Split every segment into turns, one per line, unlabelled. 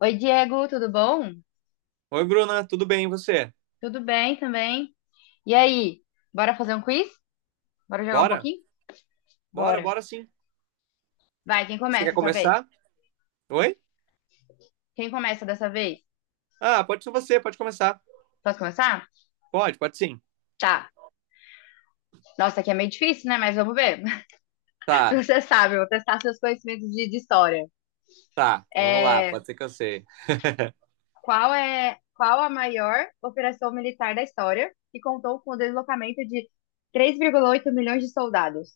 Oi, Diego, tudo bom?
Oi, Bruna, tudo bem, e você?
Tudo bem também. E aí, bora fazer um quiz? Bora jogar um
Bora?
pouquinho?
Bora,
Bora.
bora sim.
Vai, quem
Você
começa
quer
dessa vez?
começar? Oi?
Quem começa dessa vez?
Ah, pode ser você, pode começar.
Posso começar?
Pode, pode sim.
Tá. Nossa, aqui é meio difícil, né? Mas vamos ver. Se
Tá,
você sabe, eu vou testar seus conhecimentos de história.
tá, vamos lá,
É,
pode ser que eu sei.
qual é, qual a maior operação militar da história que contou com o deslocamento de 3,8 milhões de soldados?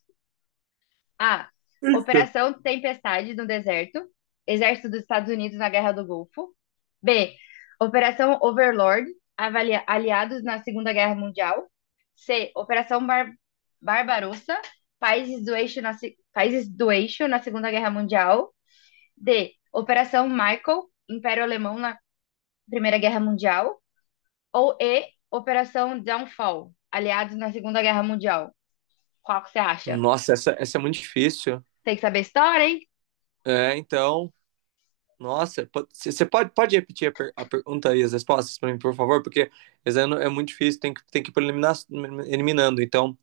A.
Eita.
Operação Tempestade no Deserto, Exército dos Estados Unidos na Guerra do Golfo. B. Operação Overlord, aliados na Segunda Guerra Mundial. C. Operação Bar Barbarossa, países do eixo na, se- países do eixo na Segunda Guerra Mundial. D. Operação Michael, Império Alemão na Primeira Guerra Mundial. Ou E. Operação Downfall, aliados na Segunda Guerra Mundial. Qual que você acha?
Nossa, essa é muito difícil.
Tem que saber história, hein?
É, então, nossa, você pode repetir a, a pergunta e as respostas para mim, por favor? Porque esse ano é muito difícil, tem que ir por eliminar, eliminando. Então,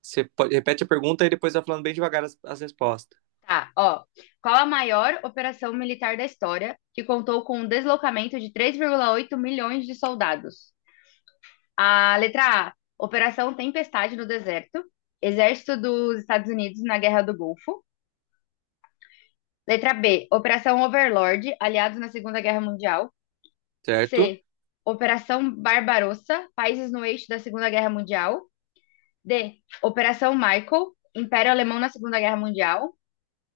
você repete a pergunta e depois vai falando bem devagar as, as respostas,
Tá, ó. Qual a maior operação militar da história que contou com o deslocamento de 3,8 milhões de soldados? A letra A, Operação Tempestade no Deserto, Exército dos Estados Unidos na Guerra do Golfo. Letra B, Operação Overlord, aliados na Segunda Guerra Mundial.
certo?
C, Operação Barbarossa, países no eixo da Segunda Guerra Mundial. D, Operação Michael, Império Alemão na Segunda Guerra Mundial.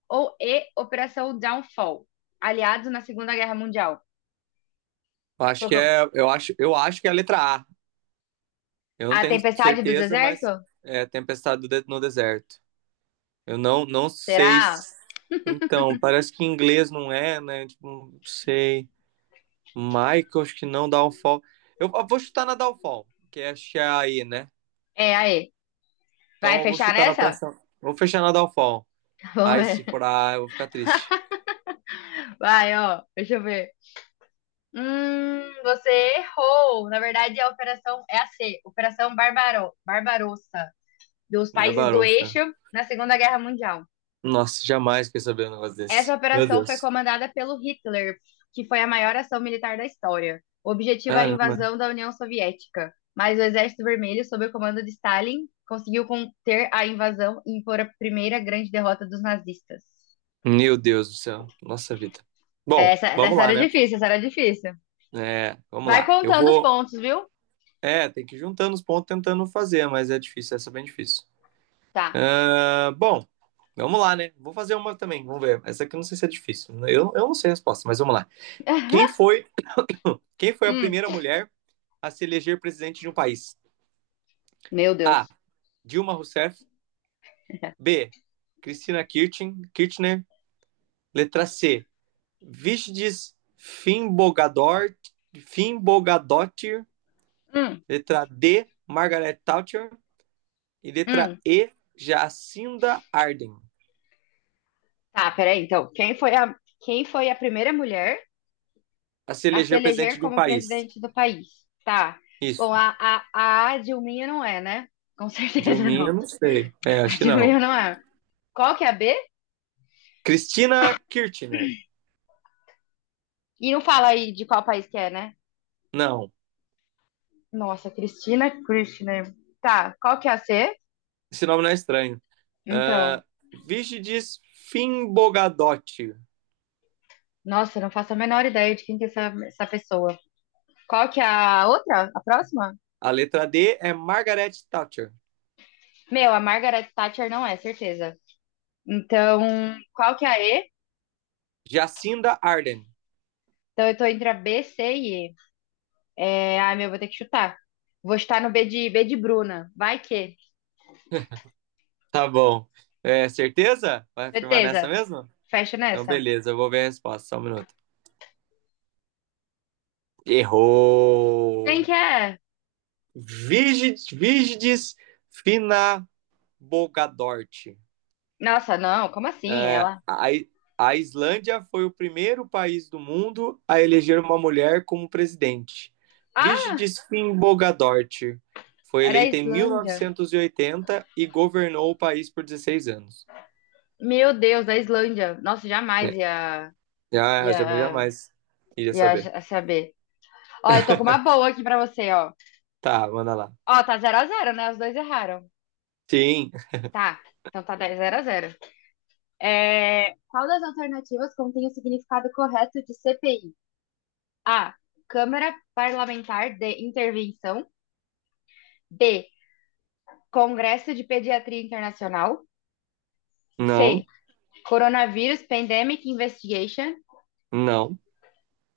Ou E, Operação Downfall, aliados na Segunda Guerra Mundial.
Eu acho que é a letra A. Eu não
A
tenho
Tempestade do
certeza,
Deserto?
mas é Tempestade do no Deserto. Eu não sei.
Será?
Então, parece que em inglês não é, né? Tipo, não sei. Michael, acho que não, Downfall. Eu vou chutar na Downfall, que é aí, né?
É, aí. Vai
Então eu vou
fechar
chutar na
nessa?
pressão. Vou fechar na Downfall.
Vamos
Ai, se
ver.
for A, eu vou ficar triste.
Vai, ó. Deixa eu ver. Você errou. Na verdade, a operação é a C, Barbarossa, dos
É
países do eixo
barota.
na Segunda Guerra Mundial.
Nossa, jamais queria saber um negócio
Essa
desse. Meu
operação foi
Deus.
comandada pelo Hitler, que foi a maior ação militar da história. O objetivo era a
Caramba.
invasão da União Soviética, mas o Exército Vermelho, sob o comando de Stalin, conseguiu conter a invasão e impor a primeira grande derrota dos nazistas.
Meu Deus do céu. Nossa vida.
É,
Bom,
Essa,
vamos
essa
lá,
era
né?
difícil, essa era difícil.
É, vamos
Vai
lá. Eu
contando os
vou.
pontos, viu?
É, tem que ir juntando os pontos tentando fazer, mas é difícil, essa é bem difícil.
Tá.
Ah, bom, vamos lá, né? Vou fazer uma também, vamos ver. Essa aqui eu não sei se é difícil. Eu não sei a resposta, mas vamos lá. Quem foi, quem foi a
Hum,
primeira mulher a se eleger presidente de um país?
meu
A.
Deus.
Dilma Rousseff. B. Cristina Kirchner. Letra C. Vigdis Finnbogadottir.
Hum,
Letra D. Margaret Thatcher. E letra
hum.
E. Jacinda Ardern.
Tá, peraí, então. Quem foi a primeira mulher
A se
a se
eleger
eleger
presidente de um
como
país.
presidente do país. Tá.
Isso.
Bom, a Dilminha não é, né? Com certeza não.
Dilminha, não sei. É,
A
acho que não.
Dilminha não é. Qual que é a B?
Cristina Kirchner.
E não fala aí de qual país que é, né?
Não,
Nossa, Cristina Kirchner. Tá, qual que é a C?
esse nome não é estranho.
Então,
Uh, Vigidis Finbogadotti.
nossa, não faço a menor ideia de quem que é essa pessoa. Qual que é a outra? A próxima?
A letra D é Margaret Thatcher.
Meu, a Margaret Thatcher não é, certeza. Então, qual que é a E?
Jacinda Ardern.
Então, eu tô entre a B, C e E. É, ai, meu, vou ter que chutar. Vou estar no B de Bruna. Vai que.
Tá bom. É, certeza? Vai afirmar nessa
Certeza.
mesmo?
Fecha
Então,
nessa.
beleza, eu vou ver a resposta. Só um minuto.
Quem
Errou!
que é?
Vigidis Finabogadort.
Nossa, não, como assim?
É,
Ela.
a Islândia foi o primeiro país do mundo a eleger uma mulher como presidente.
Ah,
Vigdis Finnbogadóttir foi
era a
eleita em
Islândia.
1980 e oitenta e governou o país por 16 anos.
Meu Deus, a Islândia. Nossa, jamais
É,
ia,
já
ia,
jamais iria saber.
saber. Ó, eu tô com uma boa aqui pra você, ó.
Tá, manda lá.
Ó, tá 0-0, né? Os dois erraram.
Sim,
Tá. Então tá dez zero a zero. É, qual das alternativas contém o significado correto de CPI? A. Câmara Parlamentar de Intervenção. B. Congresso de Pediatria Internacional.
não,
C. Coronavírus Pandemic Investigation.
não.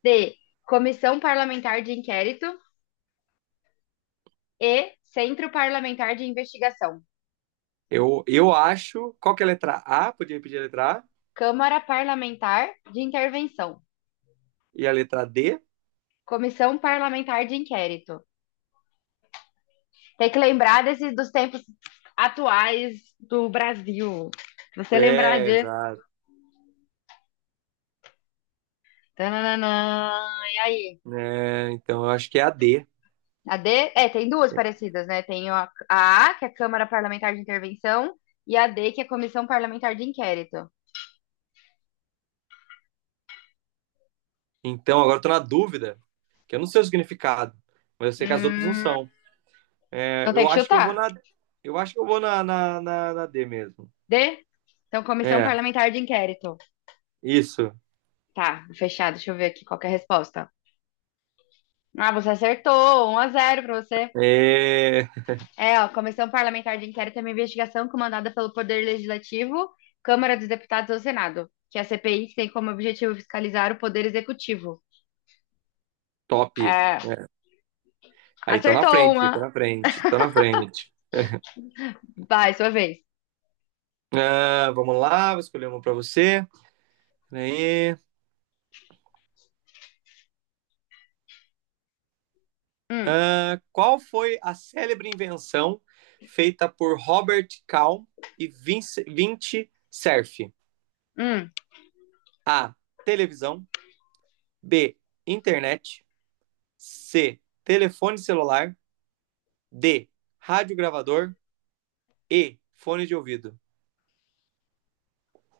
D. Comissão Parlamentar de Inquérito. E. Centro Parlamentar de Investigação.
Eu acho. Qual que é a letra A? Podia repetir a letra A?
Câmara Parlamentar de Intervenção.
E a letra D?
Comissão Parlamentar de Inquérito. Tem que lembrar desses, dos tempos atuais do Brasil. Você lembrar
É,
de.
exato.
Tananana, e aí?
É, então eu acho que é a D.
A D, é, tem duas parecidas, né? Tem a A, que é a Câmara Parlamentar de Intervenção, e a D, que é a Comissão Parlamentar de Inquérito.
Então, agora eu tô na dúvida, que eu não sei o significado, mas eu sei que as outras não
Hum,
são. É,
então tem
eu
que
acho que eu vou
chutar.
na. Eu acho que eu vou na D mesmo.
D? Então, Comissão
É,
Parlamentar de Inquérito.
isso.
Tá, fechado. Deixa eu ver aqui qual que é a resposta. Ah, você acertou. 1-0 para você.
É,
É, ó, Comissão Parlamentar de Inquérito é uma investigação comandada pelo Poder Legislativo, Câmara dos Deputados ou Senado, que é a CPI tem como objetivo fiscalizar o Poder Executivo.
top.
É,
Aí tô na
acertou
frente, tô
uma.
na frente, tô na frente.
Vai, sua vez.
Ah, vamos lá, vou escolher uma para você. Aí,
Hum.
ah, qual foi a célebre invenção feita por Robert Calm e Vinci Cerf?
Hum,
A. Televisão. B. Internet. C. Telefone celular. D. Rádio gravador. E. Fone de ouvido.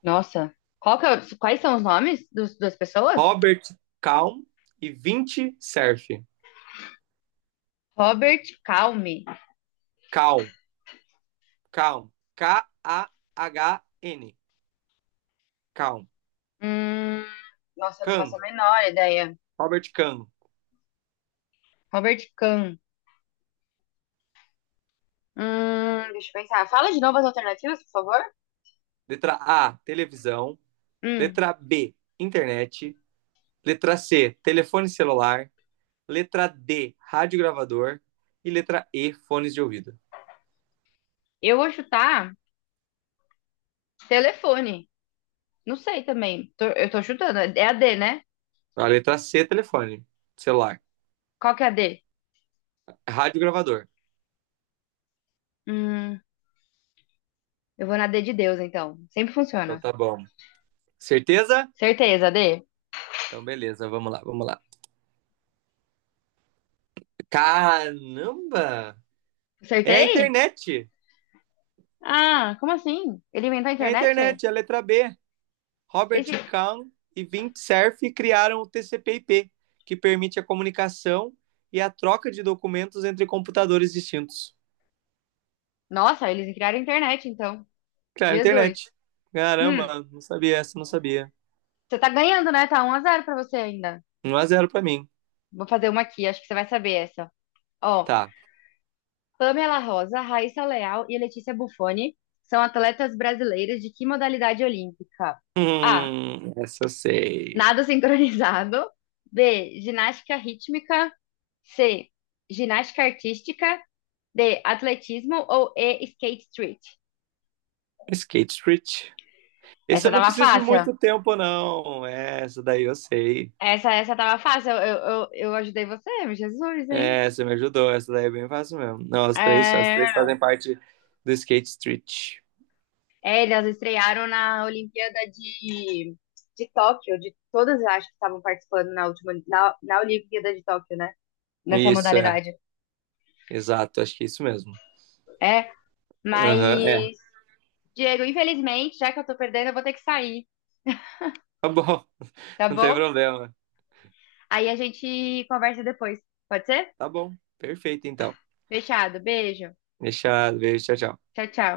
nossa. Qual que é o- quais são os nomes das pessoas?
Robert Calm e 20 Surf.
Robert Calme.
Calm. Calm. Kahn. Calm.
Hum, nossa, eu não faço
Kahn.
a menor ideia.
Robert Kahn.
Robert Kahn. Deixa eu pensar. Fala de novo as alternativas, por favor.
Letra A. Televisão.
Hum,
Letra B. Internet. Letra C. Telefone celular. Letra D. Rádio gravador. E letra E. Fones de ouvido.
eu vou chutar telefone. Não sei também. Tô- eu tô chutando. É a D, né?
A letra C. Telefone celular.
Qual que é a D?
Rádio gravador.
Hum, eu vou na D de Deus, então. Sempre
Então
funciona.
tá bom. Certeza?
Certeza, D.
Então, beleza, vamos lá, vamos lá. Caramba! É a
Acertei?
internet!
Ah, como assim? Ele inventou a
É a
internet?
internet, é a letra B. Robert
Esse...
Kahn e Vint Cerf criaram o TCP/IP, que permite a comunicação e a troca de documentos entre computadores distintos.
Nossa, eles criaram a internet, então.
Claro, internet.
Jesus. Hum,
Caramba, não sabia essa, não sabia.
você tá ganhando, né? Tá 1-0 pra você ainda.
Um a zero pra mim.
Vou fazer uma aqui, acho que você vai saber essa. Ó,
Tá.
Pamela Rosa, Raíssa Leal e Letícia Buffoni são atletas brasileiras de que modalidade olímpica? A.
Essa eu sei.
Nado sincronizado. B. Ginástica rítmica. C. Ginástica artística. D. Atletismo ou E. Skate street.
Skate Street. Esse
Essa
eu não
tava
preciso de
fácil.
muito tempo, não. Essa daí eu sei.
Essa tava fácil. Eu ajudei você, Jesus, hein?
É, você me ajudou. Essa daí é bem fácil mesmo. Não, as três
É,
fazem parte do Skate Street.
é, elas estrearam na Olimpíada de Tóquio, de todas eu acho que estavam participando na última, na Olimpíada de Tóquio, né? Nessa
Isso, é.
modalidade.
Exato, acho que é isso mesmo.
É, mas,
Aham, é.
Diego, infelizmente, já que eu tô perdendo, eu vou ter que sair,
Tá bom,
tá
não tem
bom?
problema.
Aí a gente conversa depois. Pode ser?
Tá bom, perfeito então.
Fechado. Beijo.
Deixa, beijo, tchau, tchau.
Tchau, tchau.